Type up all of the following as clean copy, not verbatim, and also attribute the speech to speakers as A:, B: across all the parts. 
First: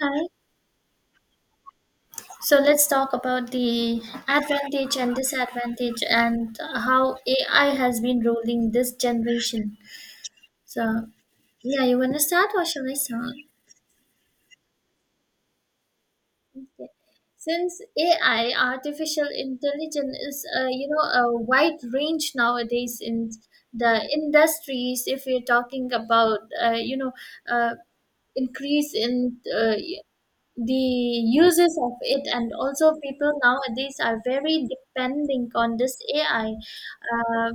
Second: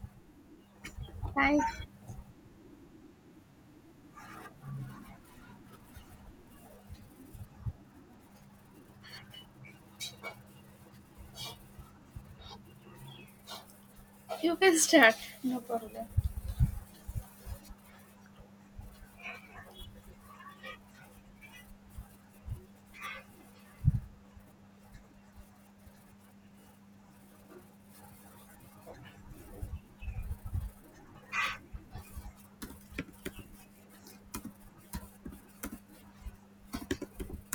A: Hi.
B: Thanks.
A: So let's talk about the advantage and disadvantage and how AI has been ruling this generation. So, yeah, you want to start or shall I start?
B: You can start.
A: Okay. Since AI, artificial intelligence, is a wide range nowadays in the industries. If we're talking about uh, increase in the uses of it, and also people nowadays are very depending on this ai, uh,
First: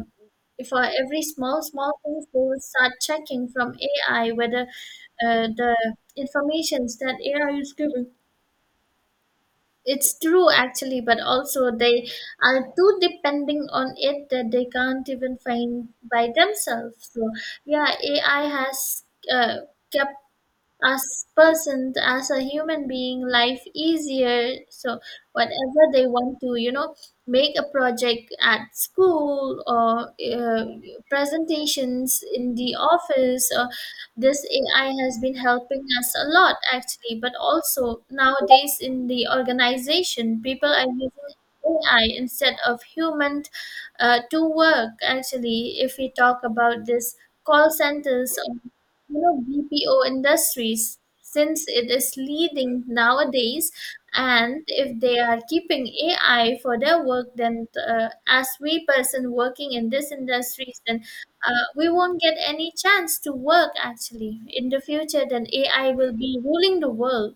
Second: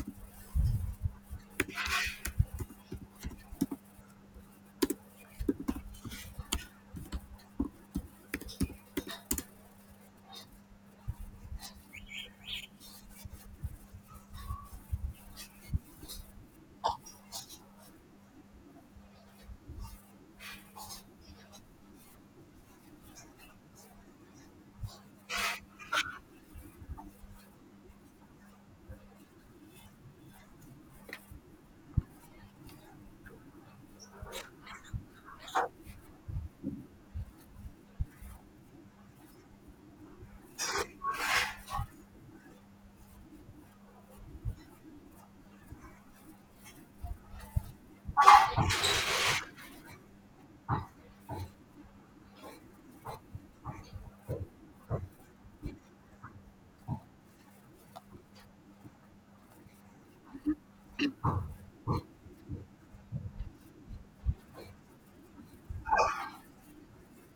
A: for every small small things they will start checking from ai whether the informations that ai is giving it's true actually, but also they are too depending on it that they can't even find by themselves. So yeah, ai has uh, kept as person, as a human being, life easier. So whatever they want to, you know, make a project at school, or presentations in the office, or this ai has been helping us a lot actually. But also, nowadays in the organization, people are using ai instead of human, to work actually. If we talk about this, call centers, you know, BPO industries, since it is leading nowadays, and if they are keeping AI for their work, then as we person working in this industries, then we won't get any chance to work actually in the future. Then AI will be ruling the world.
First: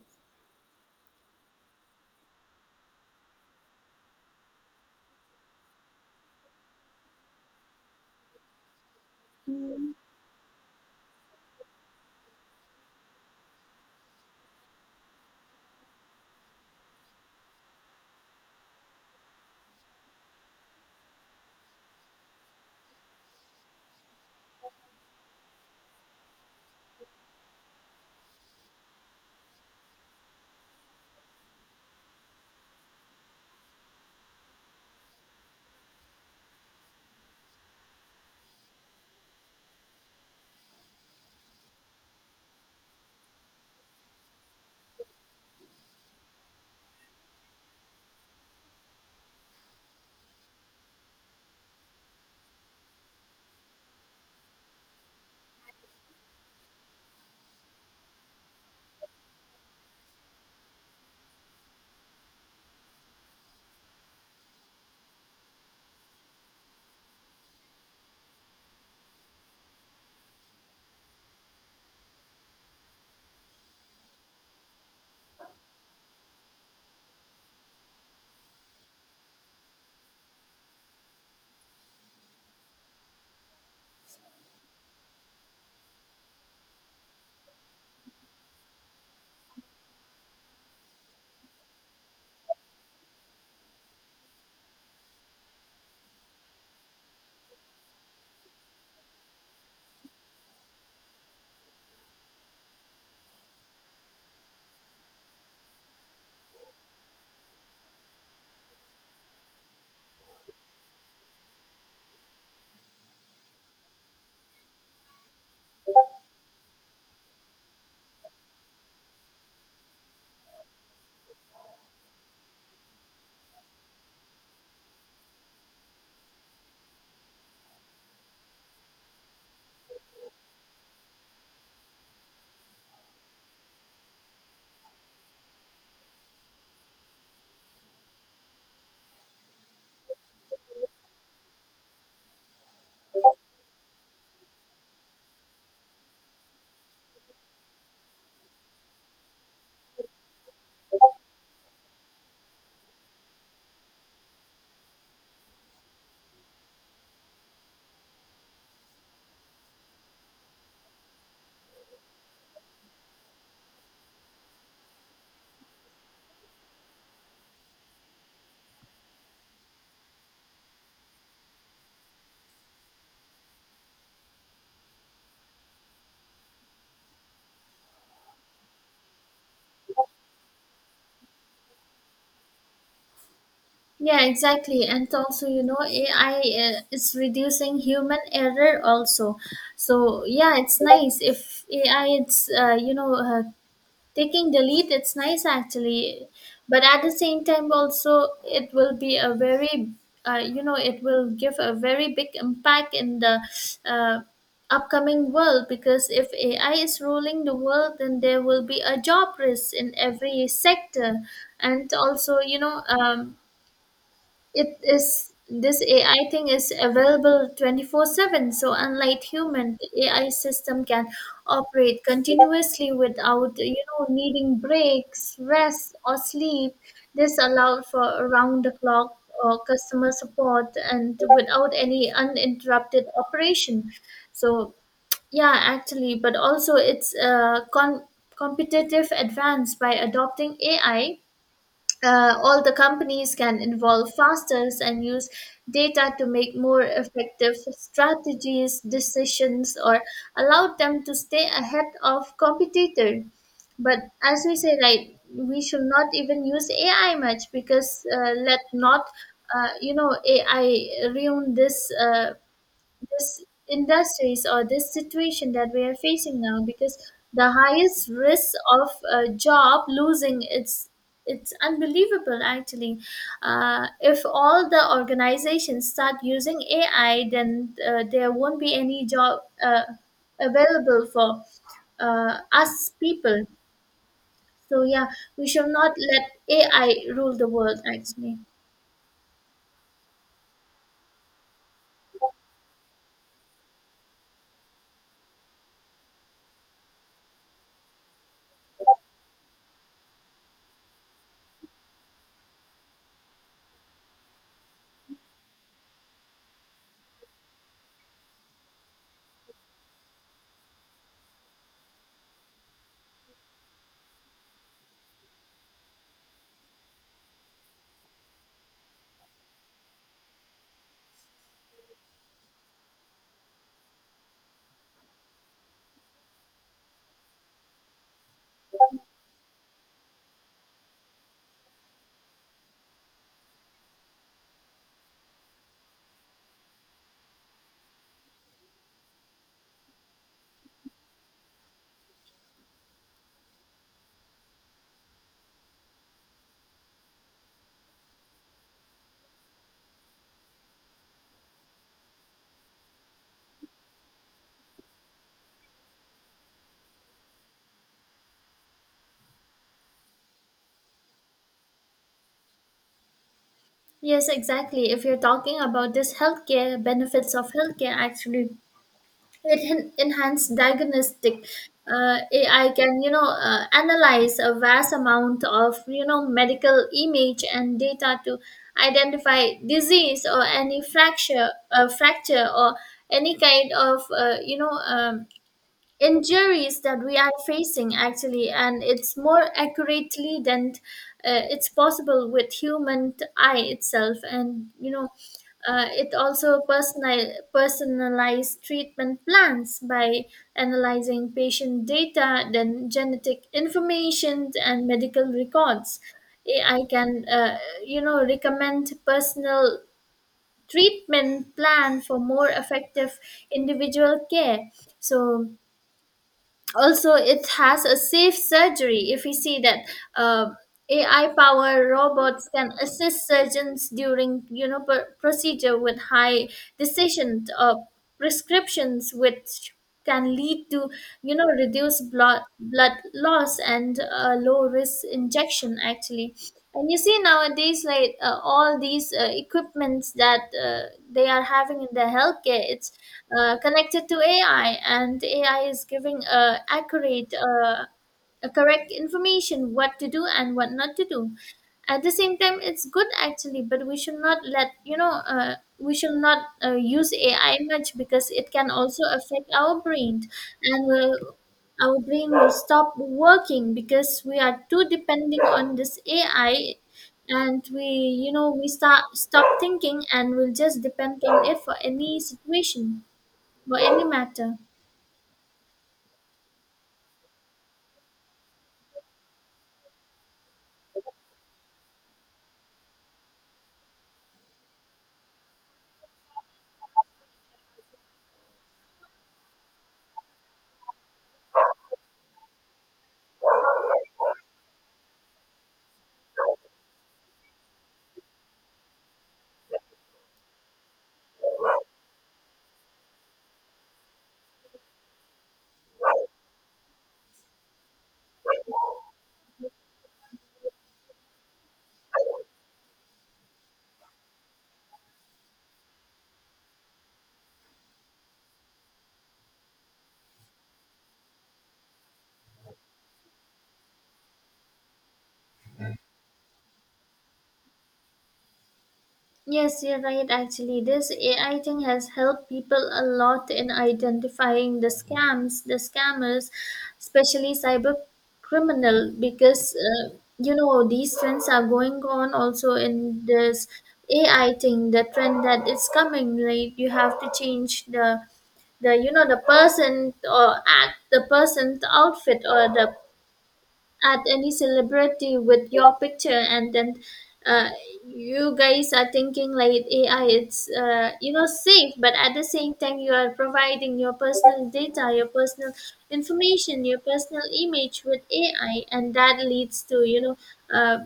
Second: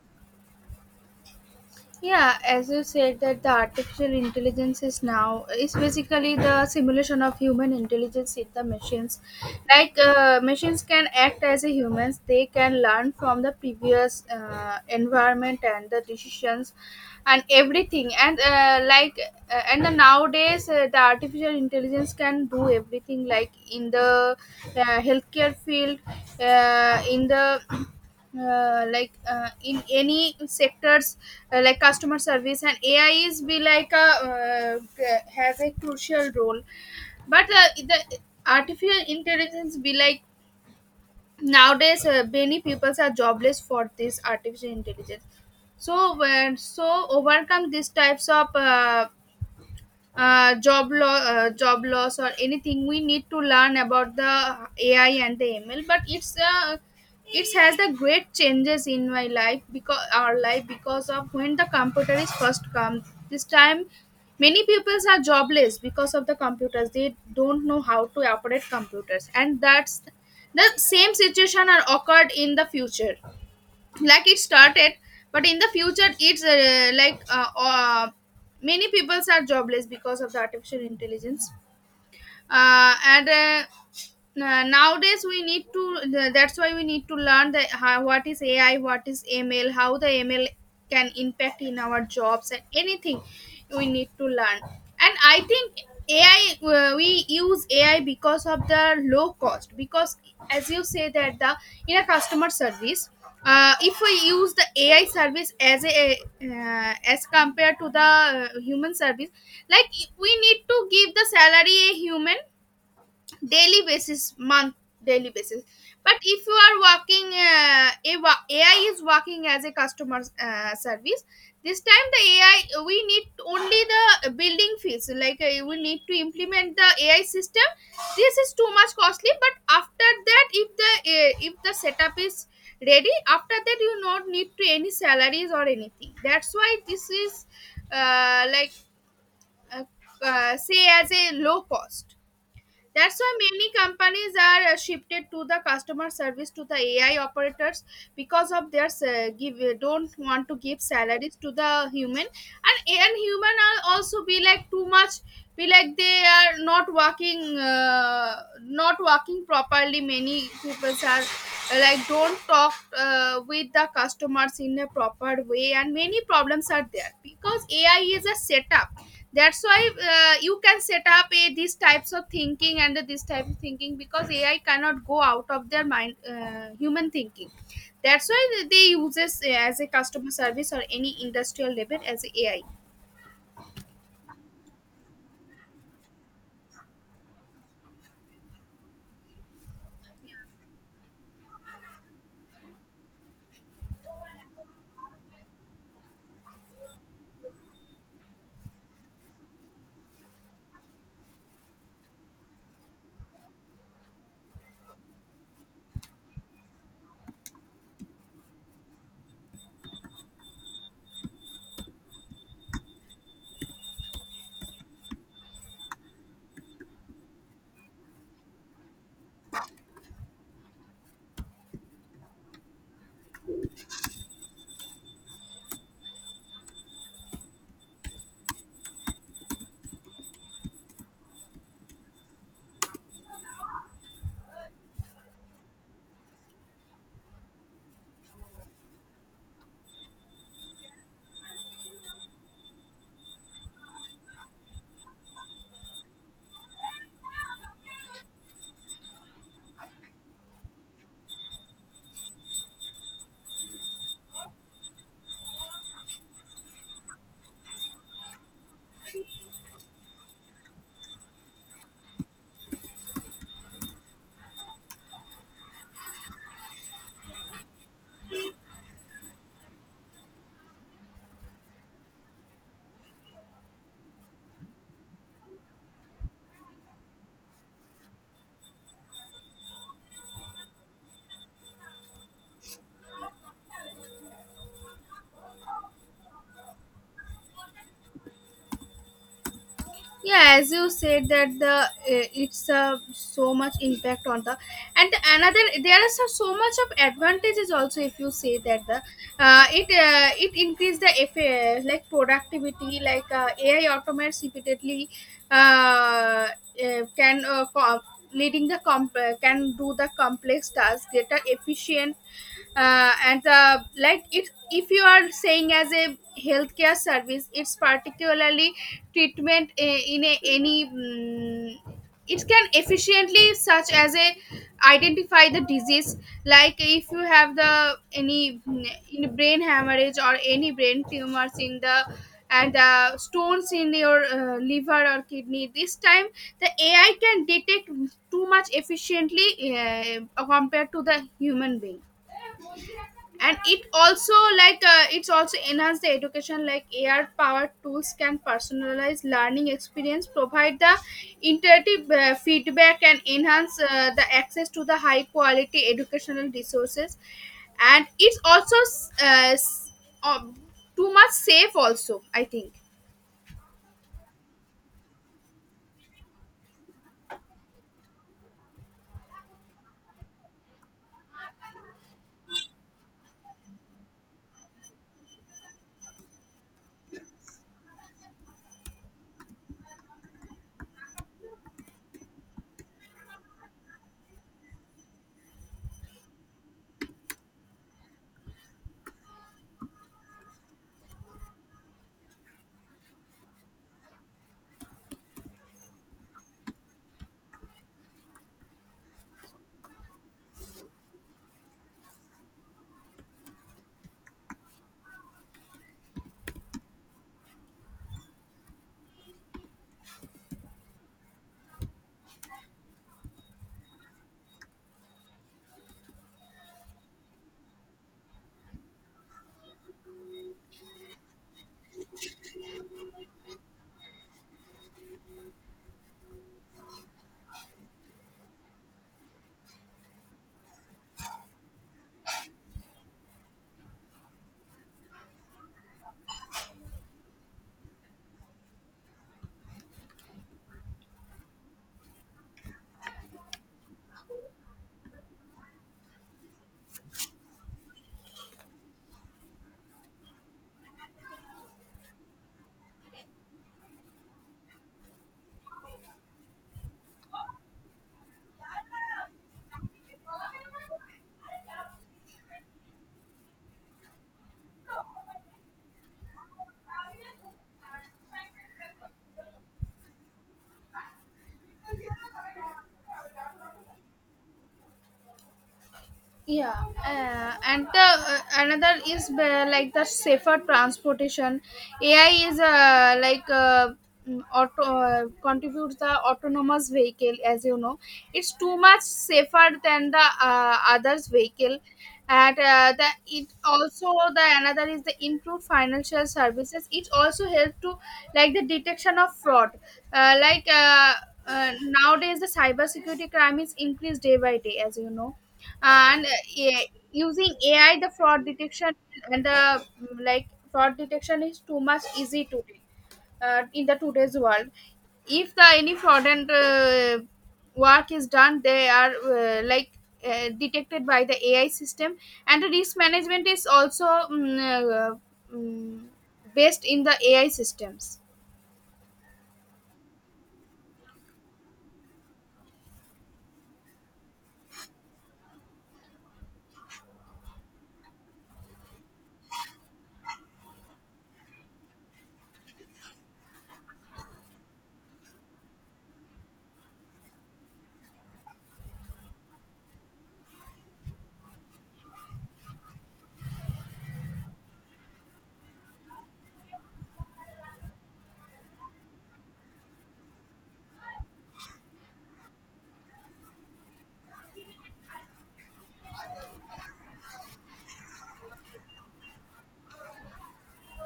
B: Yeah, as you said that the artificial intelligence is now is basically the simulation of human intelligence in the machines.
A: Mm.
B: Like machines can act as a humans, they can learn from the previous environment and the decisions and everything. And the nowadays the artificial intelligence can do everything. Like in the healthcare field, uh, in the in any sectors like customer service and ai is be like a has a crucial role but the artificial intelligence be like nowadays many people are jobless for this artificial intelligence so when so overcome these types of job law, job loss or anything, we need to learn about the AI and the ML. But it's it has the great changes in my life because our life because of when the computer is first come. This time, many peoples are jobless because of the computers. They don't know how to operate computers, and that's the same situation are occurred in the future like it started but in the future it's like many peoples are jobless because of the artificial intelligence uh, and uh, nowadays we need to that's why we need to learn the how, what is ai, what is ml, how the ml can impact in our jobs and anything we need to learn. And I think ai, we use ai because of the low cost because as you say that the in a customer service, if we use the ai service as a as compared to the human service, like we need to give the salary a human daily basis month daily basis. But if you are working ai is working as a customer service, this time the ai we need only the building fees, like we need to implement the ai system. This is too much costly, but after that if the, if the setup is ready after that you not need to any salaries or anything. That's why this is uh, like uh, say as a low cost. That's why many companies are shifted to the customer service to the AI operators because of their give don't want to give salaries to the human. And and human are also be like too much, be like they are not working not working properly, many people are like don't talk with the customers in a proper way, and many problems are there because AI is a setup. That's why you can set up a these types of thinking and this type of thinking, because ai cannot go out of their mind human thinking. That's why they uses as a customer service or any industrial level as a ai.
A: Yeah, exactly. And also, you know, AI is reducing human error also. So yeah, it's nice if AI it's taking the lead, it's nice actually. But at the same time also, it will be a very it will give a very big impact in the uh, upcoming world. Because if ai is ruling the world, then there will be a job risk in every sector. And also, you know, it is, this AI thing is available 24/7. So unlike human, the AI system can operate continuously without, you know, needing breaks, rest, or sleep. This allowed for around the clock or customer support and without any uninterrupted operation. So yeah, actually. But also, it's a competitive advance by adopting AI. All the companies can involve fasters and use data to make more effective strategies, decisions, or allow them to stay ahead of competitor. But as we say, right, we should not even use AI much. Because let not AI ruin this. This industries or this situation that we are facing now. Because the highest risk of a job losing its, it's unbelievable actually. If all the organizations start using ai, then there won't be any job available for us people. So yeah, we should not let ai rule the world actually.
B: Yeah, as you said that the it's so much impact on the, and another there is so much of advantages also. If you say that the it it increase like productivity, like ai automates repeatedly, uh, uh, can uh, com- leading can do the complex tasks greater efficient. Uh, and the like it, if you are saying as a healthcare service, it's particularly treatment, in a, any, it can efficiently such as a identify the disease. Like if you have the any, in brain hemorrhage or any brain tumors in the, and the stones in your liver or kidney, this time the ai can detect too much efficiently compared to the human being. And it also, like it's also enhance the education, like AR powered tools can personalize learning experience, provide the interactive feedback and enhance the access to the high quality educational resources. And it's also uh, s- uh, too much safe also, I think.
A: Yes, exactly. If you're talking about this healthcare, benefits of healthcare, actually, it enhanced diagnostic. Ai can, you know, analyze a vast amount of, you know, medical image and data to identify disease or any fracture, fracture or any kind of injuries that we are facing actually. And it's more accurately than it's possible with human eye itself. And you know, it also personalized treatment plans by analyzing patient data, then genetic information and medical records. Ai can you know, recommend personal treatment plan for more effective individual care. So also it has a safe surgery. If we see that, uh, ai powered robots can assist surgeons during, you know, procedure with high decision prescriptions, which can lead to, you know, reduced blood loss and low risk injection actually. And you see nowadays, like all these equipments that they are having in the healthcare, it's connected to AI, and AI is giving accurate, correct information what to do and what not to do. At the same time, it's good actually, but we should not let, you know, we should not use AI much, because it can also affect our brain. And our brain will stop working because we are too depending on this AI. And we, you know, we start stop thinking and we'll just depend on it for any situation, for any matter.
B: Yeah, another is like the safer transportation. Ai is like mm, auto contributes the autonomous vehicle, as you know it's too much safer than the others vehicle. And the it also, the another is the improved financial services. It also help to like the detection of fraud, uh, like uh, uh, nowadays the cybersecurity crime is increased day by day, as you know. And using ai, the fraud detection and the, fraud detection is too much easy today in the today's world. If the any fraudulent work is done they are detected by the ai system. And the risk management is also based in the ai systems.
A: Yes, you're right. Actually, this AI thing has helped people a lot in identifying the scams, the scammers, especially cyber criminal. Because you know, these trends are going on also in this AI thing. The trend that is coming, right? You have to change the, the person, or act the person's outfit, or the at any celebrity with your picture. And then uh, you guys are thinking like ai it's safe. But at the same time, you are providing your personal data, your personal information, your personal image with ai. And that leads to, you know, uh,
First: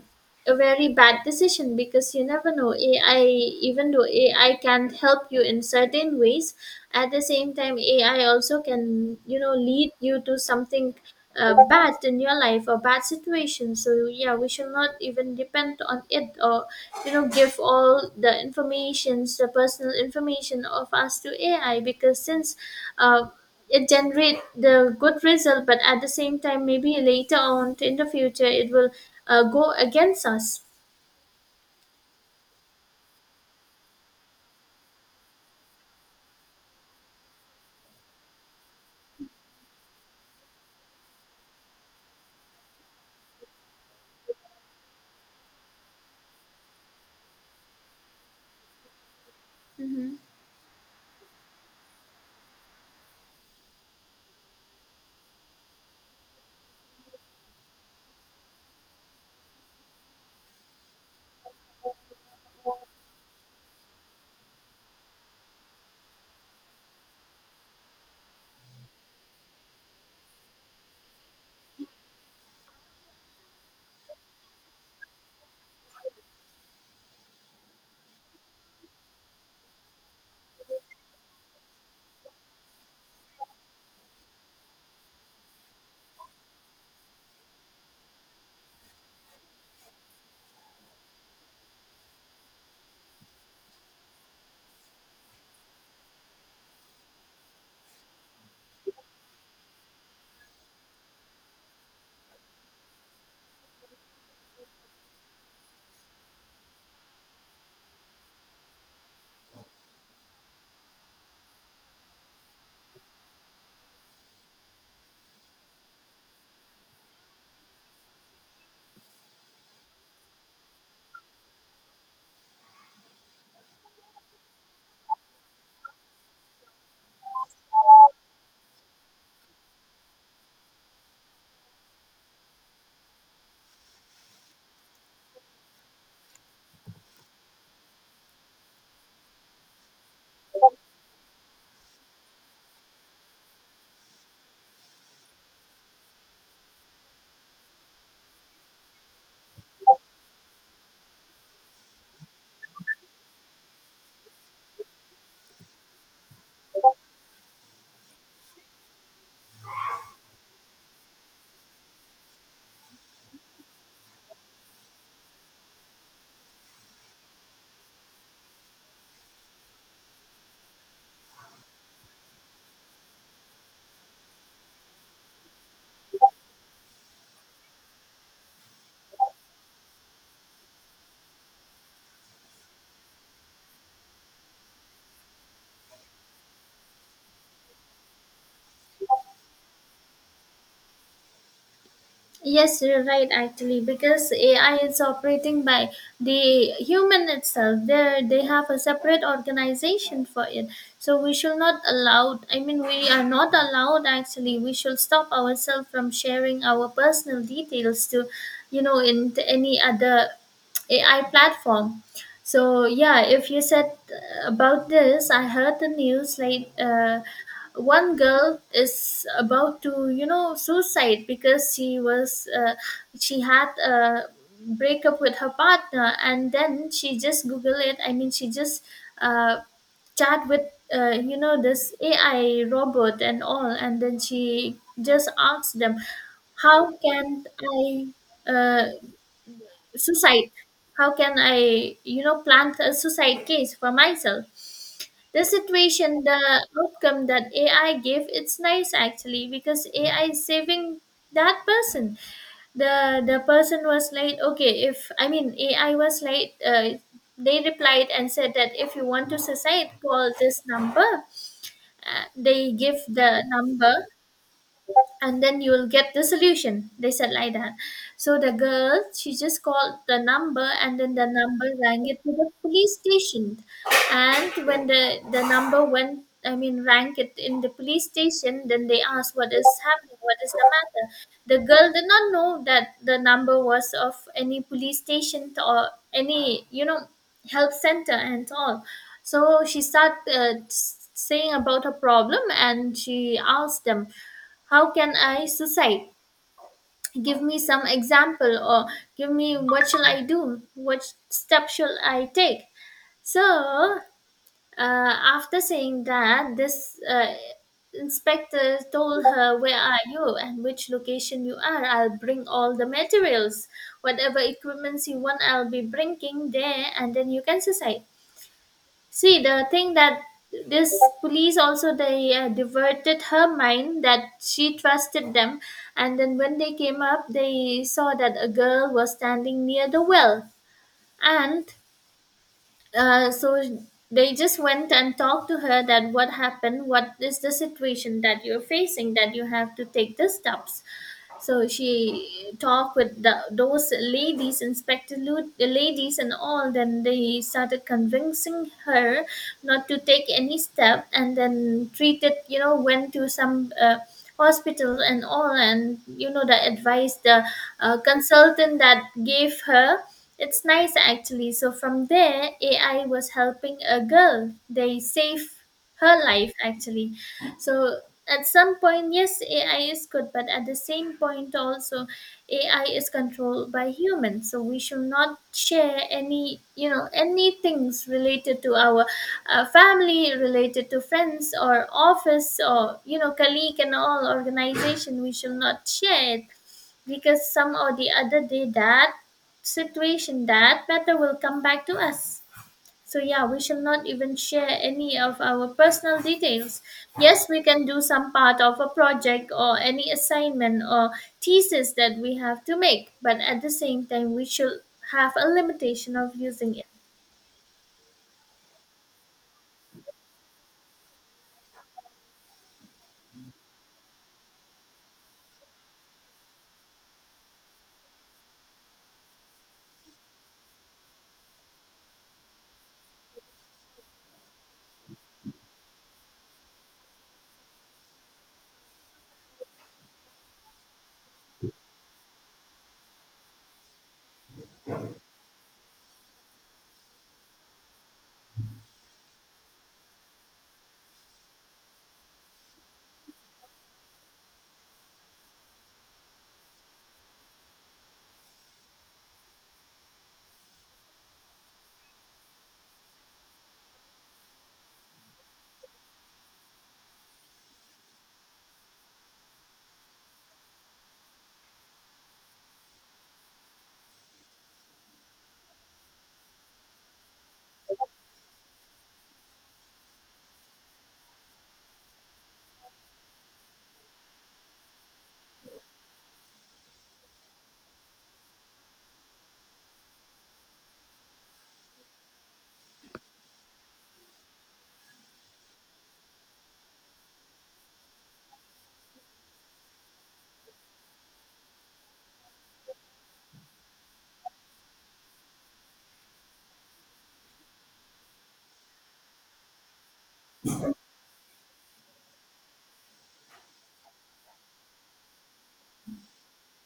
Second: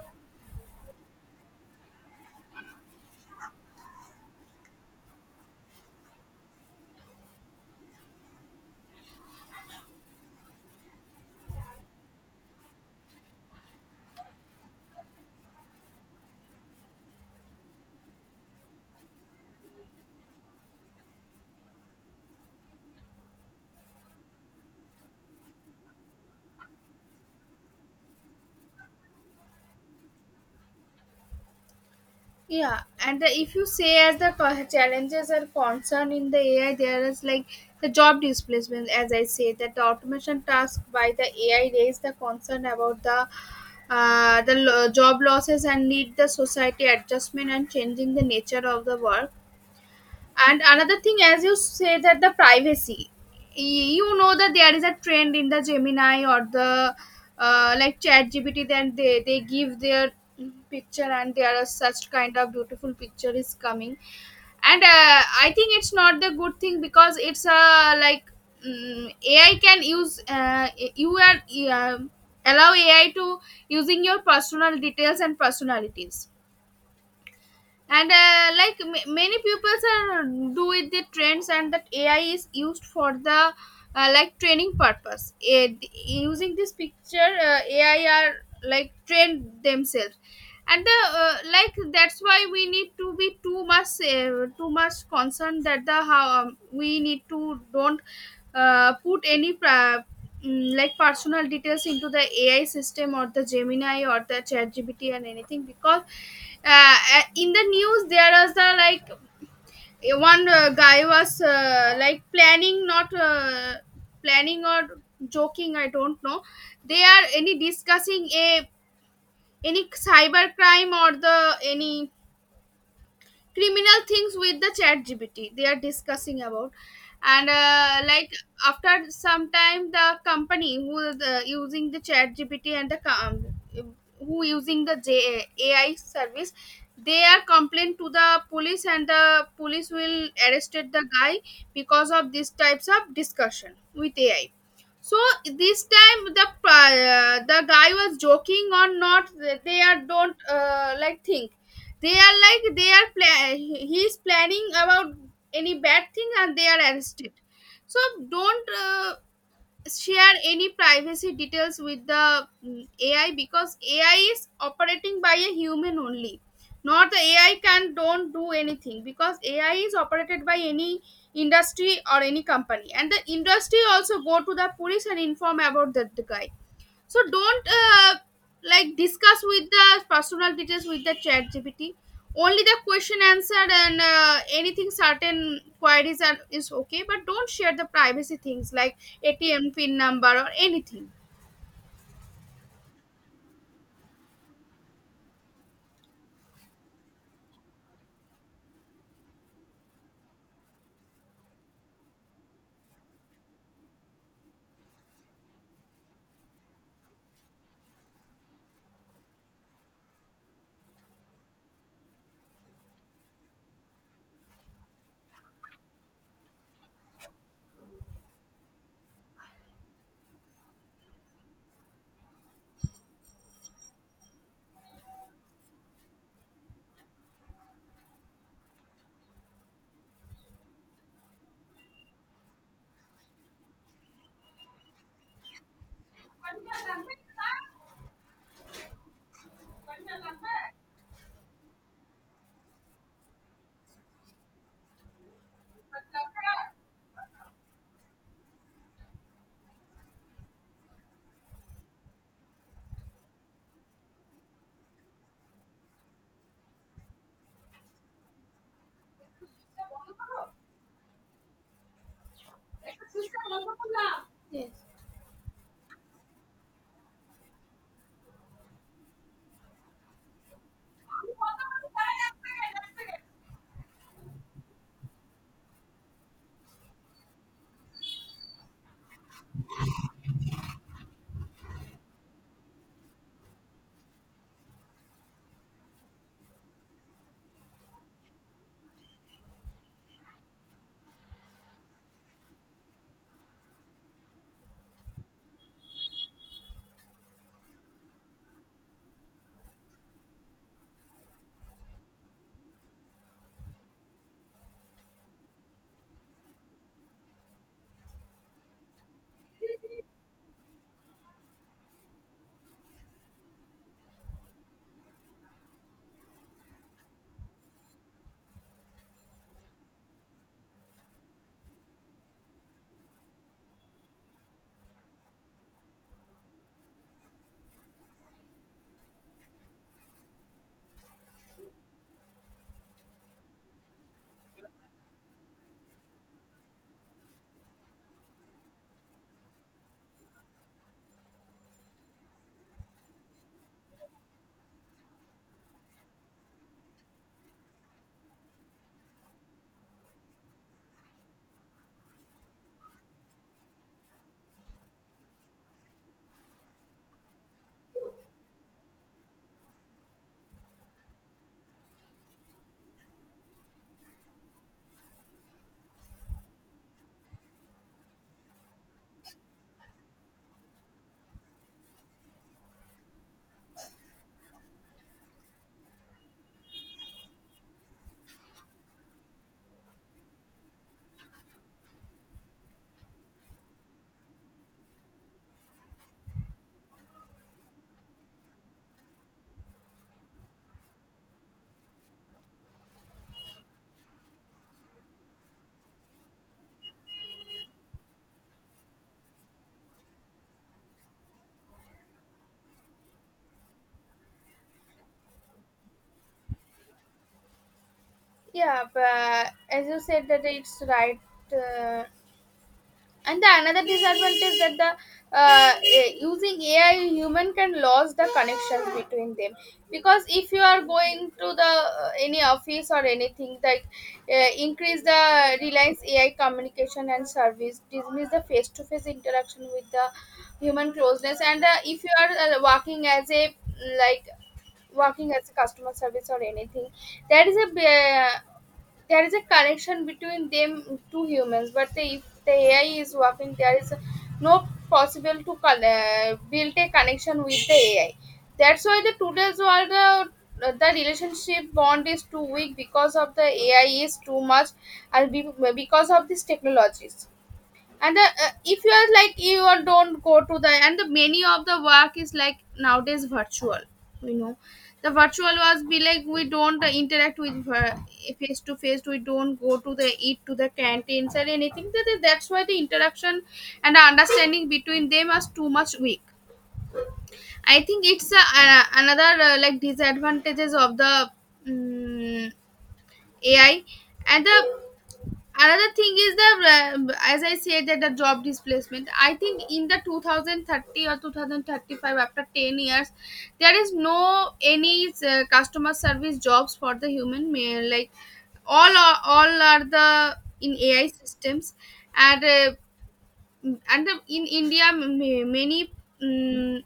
A: a very bad decision. Because you never know, ai, even though ai can help you in certain ways, at the same time, ai also can, you know, lead you to something bad in your life or bad situation. So yeah, we should not even depend on it, or, you know, give all the informations, the personal information of us, to ai. Because since uh, it generate the good result, but at the same time, maybe later on in the future, it will go against us.
B: Yeah, and if you say as challenges are concerned in the AI, there is like the job displacement. As I say, that the automation task by the AI raise the concern about the job losses and need the society adjustment and changing the nature of the work.
A: Mhm.
B: And another thing, as you say, that the privacy, you know that there is a trend in the gemini or the like chat gpt, then they give their picture and there are such kind of beautiful picture is coming. And I think it's not the good thing because it's like mm ai can use, you are uh, allow ai to using your personal details and personalities. And many pupils are do with the trends, and that ai is used for the like training purpose. Using this picture, ai are like trained themselves. And the like that's why we need to be too much concerned that the how, we need to don't put any pra- mm, like personal details into the ai system or the gemini or the chat gpt and anything. Because in the news there was the like one guy was like planning, not planning or joking, I don't know, they are any discussing a any cyber crime or the any criminal things with the chat gpt they are discussing about. And after some time the company who is using the chat gpt, and who using ai service, they are complained to the police, and the police will arrested the guy because of these types of discussion with ai. So this time the, the guy was joking or not, they are don't like think, they are like they are he is planning about any bad thing and they are arrested. So don't share any privacy details with the, ai, because ai is operating by a human only, not the ai can don't do anything, because ai is operated by any industry or any company, and the industry also go to the police and inform about that the guy. So don't discuss with the personal details with the chat GPT. Only the question answered and anything certain queries are, is okay, but don't share the privacy things like ATM pin number or anything.
A: Yes, you're right actually, because AI is operating by the human itself. There they have a separate organization for it. So we should not allow, I mean, we are not allowed actually, we should stop ourselves from sharing our personal details to, you know, in any other AI platform. So yeah, if you said about this, I heard the news like, one girl is about to, you know, suicide, because she was she had a breakup with her partner. And then she just google it, I mean, she just uh, chat with this ai robot and all. And then she just asked them, how can I uh, suicide, how can i, you know, plant a suicide case for myself. The situation, the outcome that ai gave, it's nice actually, because ai is saving that person. The person was late, okay, if, I mean, ai was late. They replied and said that, if you want to suicide, call this number. They give the number, and then you will get the solution, they said, like that. So the girl, she just called the number, and then the number rang it to the police station. And when the number went, I mean, rang it in the police station, then they asked, what is happening, what is the matter. The girl did not know that the number was of any police station or any, you know, health center and all. So she started saying about her problem, and she asked them, how can I society? Give me some example, or give me, what shall I do? What step shall I take? So, after saying that, this inspector told her, where are you and which location you are, I'll bring all the materials. Whatever equipments you want, I'll be bringing there, and then you can decide. See, the thing that this police also, they diverted her mind, that she trusted them. And then when they came up, they saw that a girl was standing near the well. And so they just went and talked to her, that what happened, what is the situation that you're facing, that you have to take the steps. So she talked with the, those ladies inspector, the ladies and all. Then they started convincing her not to take any step, and then treated, you know, went to some hospital and all. And you know, the advice, the consultant that gave her, it's nice actually. So from there, AI was helping a girl. They saved her life actually. So at some point, yes, AI is good. But at the same point also, AI is controlled by humans. So we should not share any, you know, any things related to our family, related to friends, or office, or, you know, colleague and all, organization. We should not share it, because some or the other day, that situation, that matter will come back to us. So yeah, we shall not even share any of our personal details. Yes, we can do some part of a project, or any assignment, or thesis that we have to make. But at the same time, we should have a limitation of using it.
B: Yeah, but as you said that it's right. Uh, and the another disadvantage that using ai human can lose the connections between them. Because if you are going to the any office or anything, like increase the reliance ai communication and service dismiss the face to face interaction with the human closeness. And if you are working as a, working as a customer service or anything, there is a uh, there is a connection between them two humans. But the, if the ai is working there is no possible to build a connection with the ai. That's why the today's world the relationship bond is too weak because of the ai is too much. and be- because of these technologies. And the, if you are like you are don't go to the, and the many of the work is like nowadays virtual, you know the virtual was be like we don't interact with her face to face, we don't go to the, eat to the canteens or anything. That, that's why the interaction and the understanding between them was too much weak. I think it's another like disadvantages of the um, ai. And the another thing is the as I said that the job displacement. I think in the 2030 or 2035, after 10 years there is no any customer service jobs for the human male, like all are the in ai systems. And in india, many, mm,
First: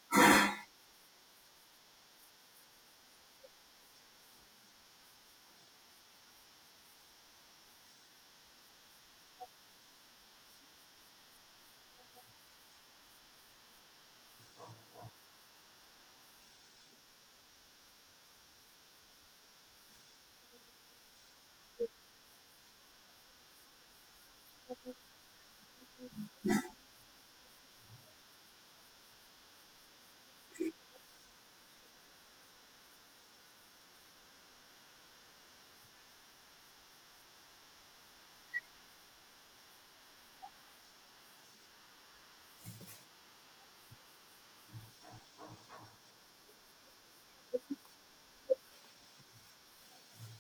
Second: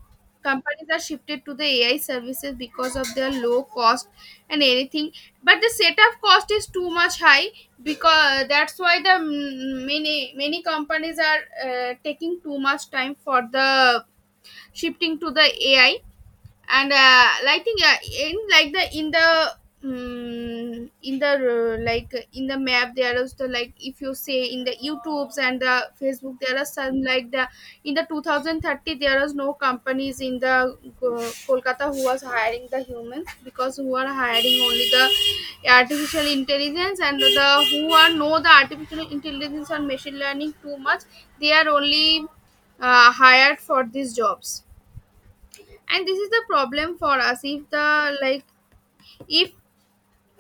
B: companies are shifted to the ai services because of their low cost and anything, but the setup cost is too much high. Because that's why the, many companies are taking too much time for the shifting to the AI. And I think in like the in the in the like in the map there is the like, if you say in the YouTubes and the Facebook, there are some like the in the 2030 there is no companies in the Kolkata who was hiring the humans, because who are hiring only the artificial intelligence and the who are know the artificial intelligence and machine learning too much, they are only hired for these jobs. And this is the problem for us. If the like, if,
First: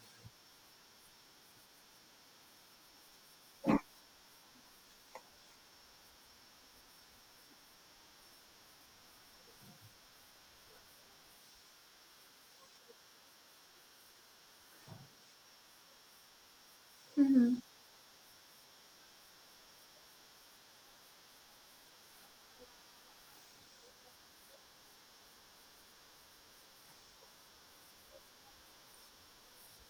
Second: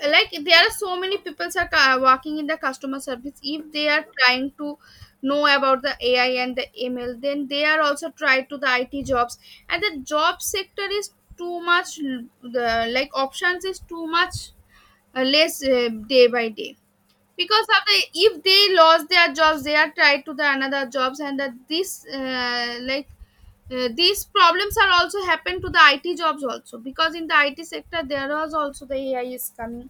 B: like, there are so many people are working in the customer service, if they are trying to know about the AI and the ML, then they are also tried to the IT jobs. And the job sector is too much, the like options is too much less day by day,
A: Mhm.
B: because of the if they lost their jobs they are tied to the another jobs. And that this these problems are also happen to the IT jobs also, because in the IT sector there was also the AI is coming.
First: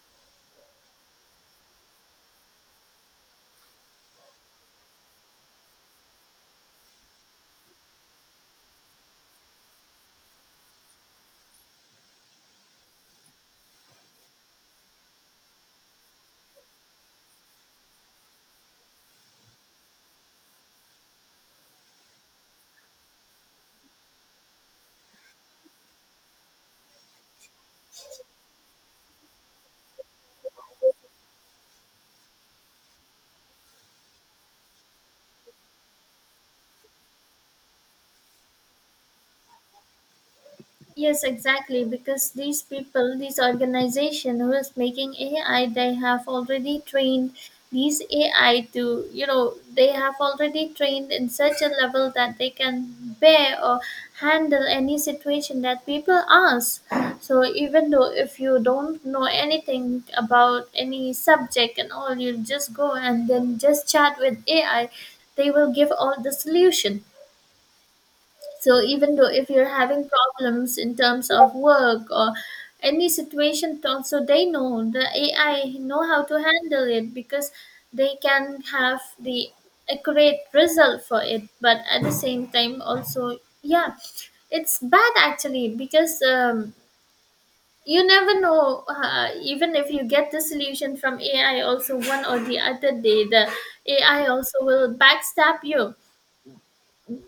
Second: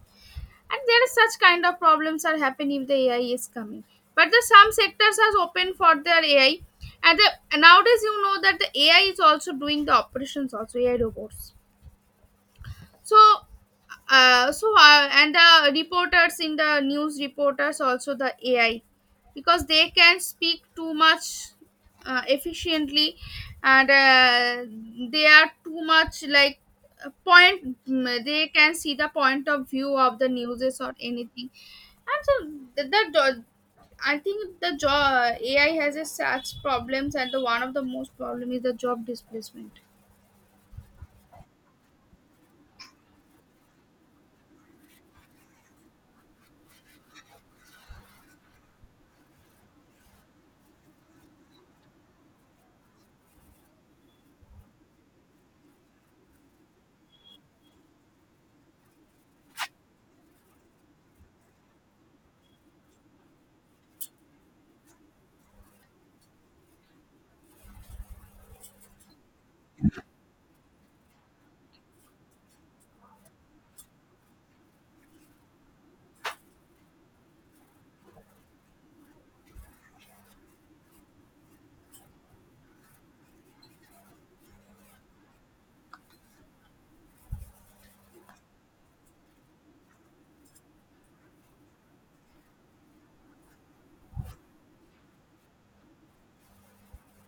B: And there is such kind of problems are happening if the AI is coming. But the some sectors are open for their AI. And nowadays you know that the AI is also doing the operations also, AI robots. So and the reporters in the news reporters also the AI, because they can speak too much efficiently. And they are too much like point, they can see the point of view of the news or anything. And so the, the do- I think the job AI has a such problems, and the one of the most problem is the job displacement.
A: Yes, exactly. Because these people, these organization who is making AI, they have already trained these AI to, you know, they have already trained in such a level that they can bear or handle any situation that people ask. So even though if you don't know anything about any subject and all, you just go and then just chat with AI. They will give all the solution, so even though if you're having problems in terms of work or any situation, also they know the AI know how to handle it because they can have the accurate result for it. But at the same time, also yeah, it's bad actually because you never know. Even if you get the solution from AI, also one or the other day, the AI also will backstab you.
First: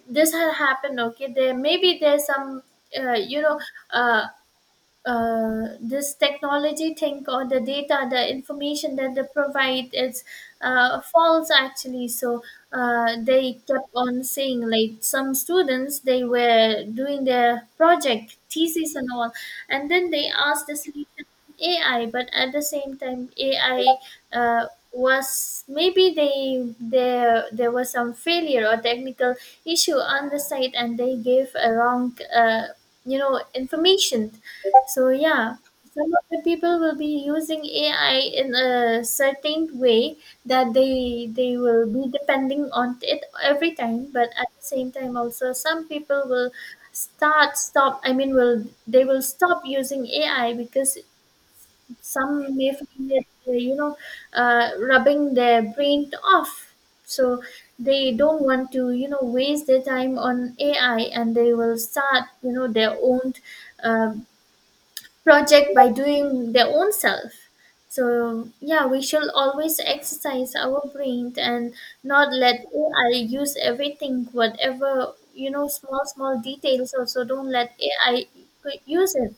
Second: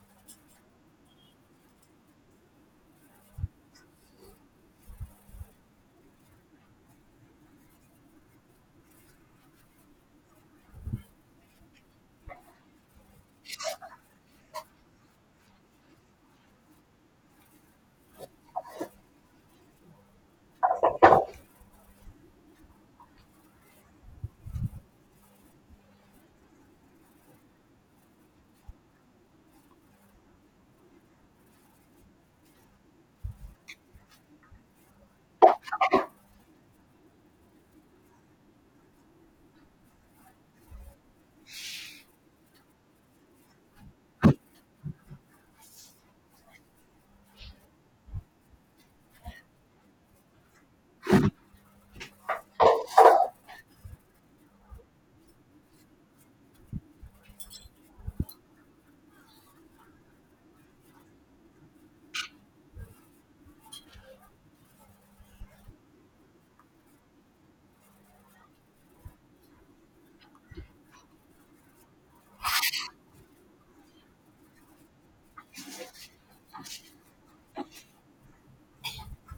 A: This had happened. Okay, there maybe there's some uh, you know uh, this technology think, or the data, the information that they provide, it's false actually. So they kept on saying like some students they were doing their project thesis and all, and then they asked the solution AI, but at the same time AI. Uh, was maybe they there was some failure or technical issue on the site, and they gave a wrong information. So yeah, some of the people will be using AI in a certain way that they will be depending on it every time, but at the same time also some people will start stop I mean will they will stop using AI because some may find it rubbing their brain off. So they don't want to waste their time on AI, and they will start their own uh, project by doing their own self. So yeah, we should always exercise our brain and not let AI use everything, whatever, small small details. Also, don't let AI use it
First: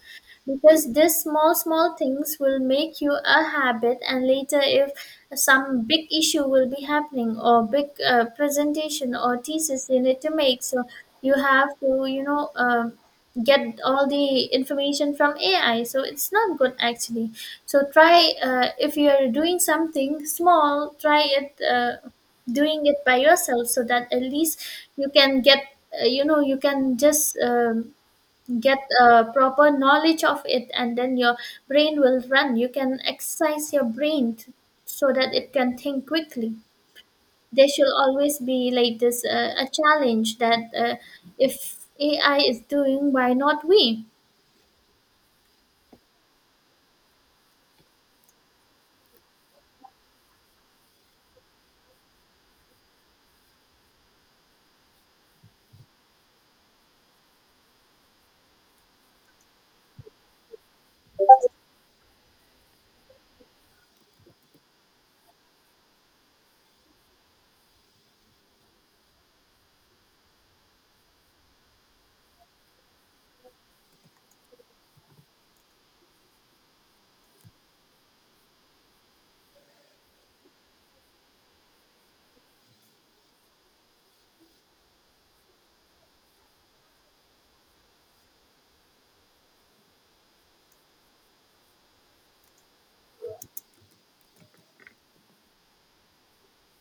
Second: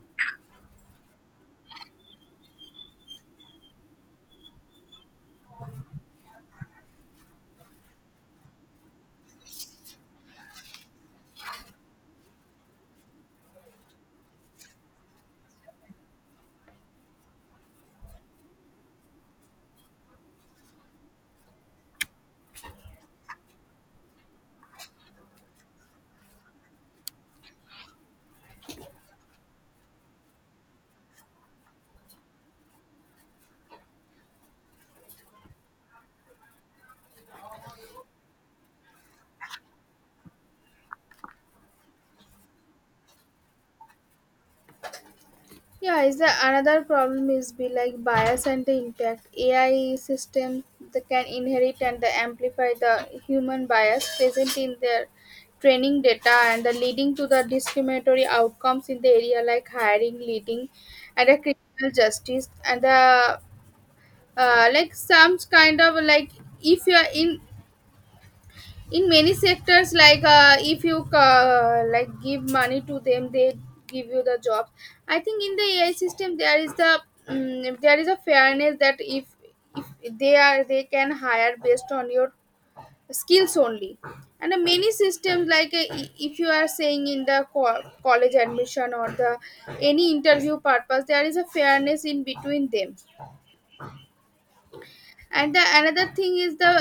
A: because this small small things will make you a habit, and later if some big issue will be happening or big presentation or thesis you need to make, so you have to get all the information from AI. So it's not good actually. So try, if you are doing something small, try it, doing it by yourself, so that at least you can get you can just get a proper knowledge of it, and then your brain will run. You can exercise your brain so that it can think quickly. There should always be like this, a challenge that, if AI is doing, why not we?
B: Yeah, is the another problem is be like bias and the impact. AI system that can inherit and the amplify the human bias present in their training data and the leading to the discriminatory outcomes in the area like hiring, leading, and the criminal justice and the like some kind of like, if you are in many sectors like, if you like give money to them they give you the jobs. I think in the AI system there is the there is a fairness that if they are they can hire based on your skills only. And many systems like if you are saying in the college admission or the any interview purpose, there is a fairness in between them. And the another thing is the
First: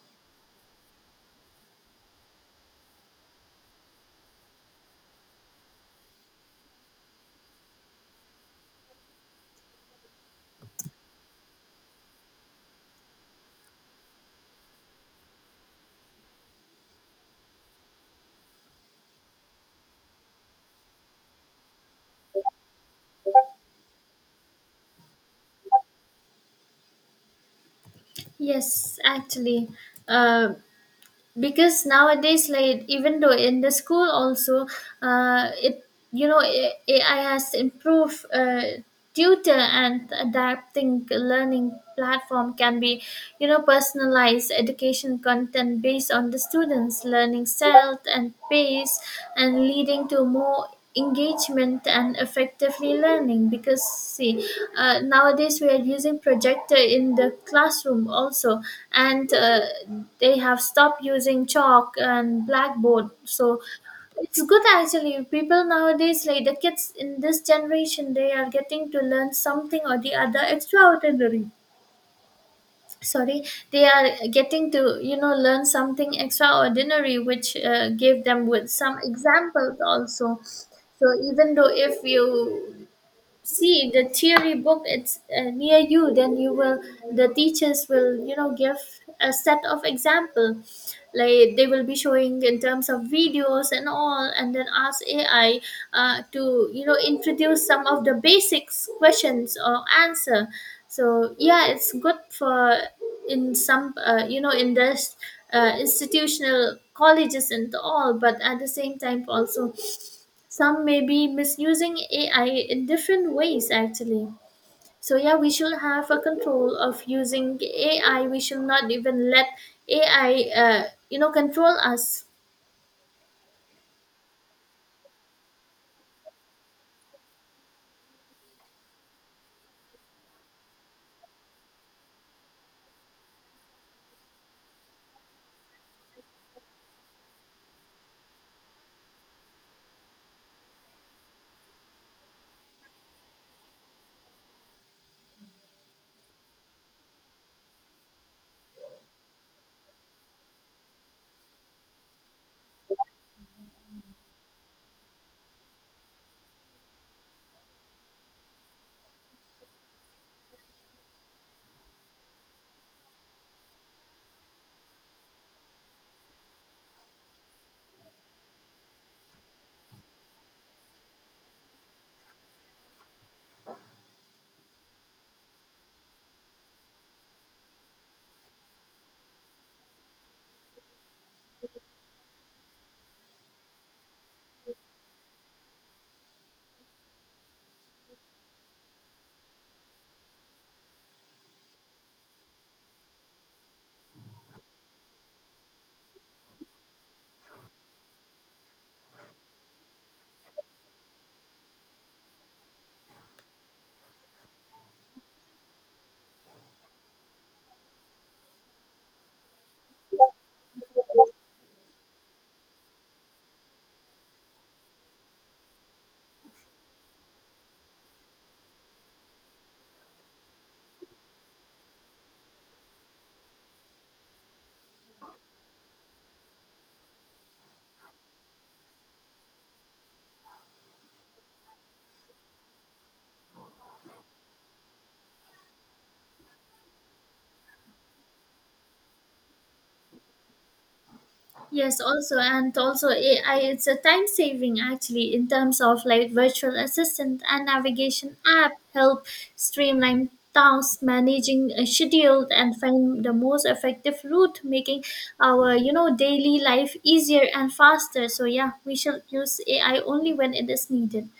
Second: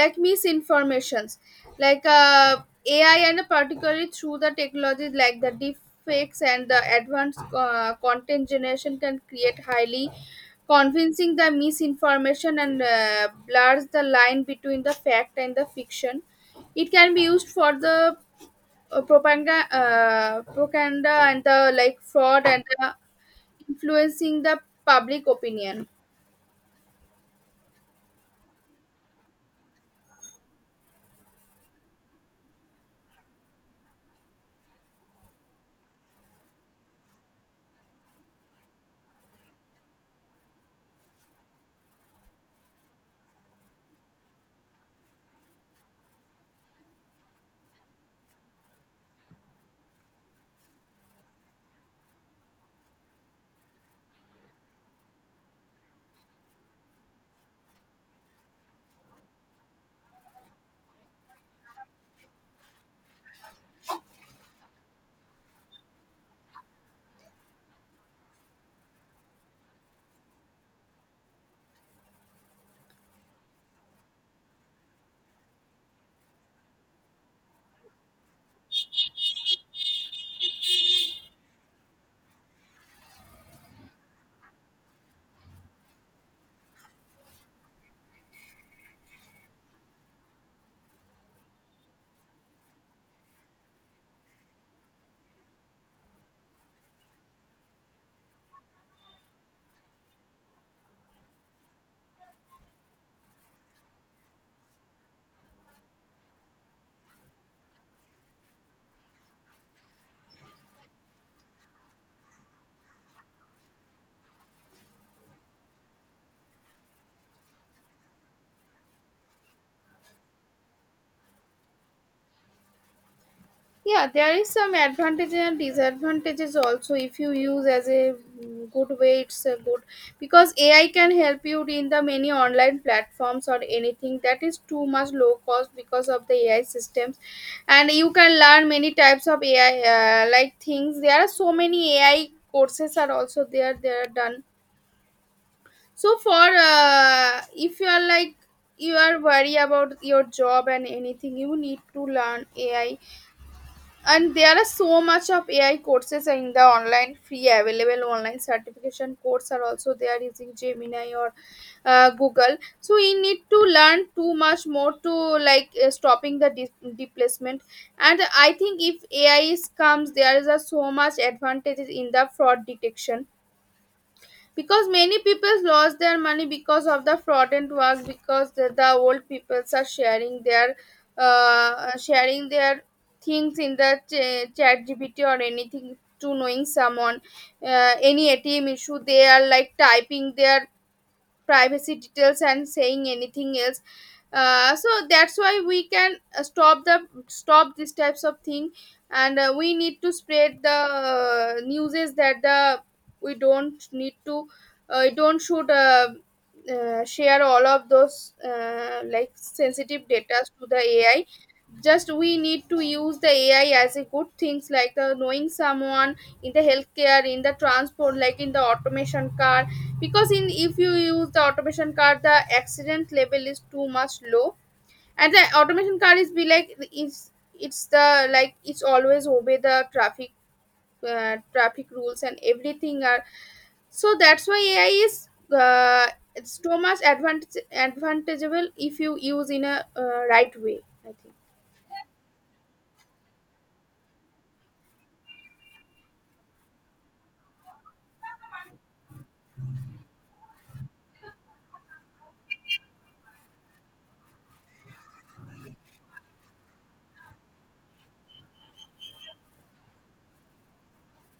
B: like misinformations. like uh, AI, and particularly through the technologies like the deep fakes and the advanced content generation, can create highly convincing the misinformation and blurs the line between the fact and the fiction. It can be used for the propaganda and the like fraud and the influencing the public opinion.
A: Yes, actually, uh, because nowadays, like even though in the school also, it, AI has improved. Tutor and adapting learning platform can be, personalized education content based on the students learning style and pace, and leading to more engagement and effectively learning because see, nowadays we are using projector in the classroom also, and they have stopped using chalk and blackboard. So it's good actually. People nowadays like the kids in this generation, they are getting to learn something or the other extraordinary. Sorry, they are getting to learn something extraordinary, which gave them with some examples also. So even though if you see the theory book, it's near you, then you will, the teachers will, give a set of example, like they will be showing in terms of videos and all, and then ask AI, to introduce some of the basics questions or answer. So yeah, it's good for in some, in this institutional colleges and all, but at the same time also some may be misusing AI in different ways actually. So yeah, we should have a control of using AI. We should not even let AI, control us.
B: Yeah, there is some advantages and disadvantages also. If you use as a good way, it's a good, because AI can help you in the many online platforms or anything that is too much low cost because of the AI systems, and you can learn many types of AI things. There are so many AI courses are also there. They are done. So for if you are like, you are worried about your job and anything, you need to learn AI. And there are so much of AI courses in the online, free available online certification course are also there, using Gemini or Google. So we need to learn too much more to like stopping the displacement. And I think if AI is comes, there is a so much advantages in the fraud detection, because many people lost their money because of the fraudulent work, because the old peoples are sharing their sharing their things in the chat GPT or anything, to knowing someone, any ATM issue they are like typing their privacy details and saying anything else. So that's why we can stop the stop these types of thing. And we need to spread the news is that the we don't need to we don't should share all of those like sensitive data to the AI. Just we need to use the AI as a good things, like the knowing someone in the healthcare, in the transport, like in the automation car. Because in, if you use the automation car the accident level is too much low. And the automation car is be like, it's the like it's always obey the traffic traffic rules and everything are. So that's why AI is uh, it's so much advantage advantageable if you use in a right way, I think.
A: Yes, also, and also AI, it's a time saving actually in terms of like virtual assistant and navigation app, help streamline tasks, managing a schedule and find the most effective route, making our, daily life easier and faster. So yeah, we should use AI only when it is needed.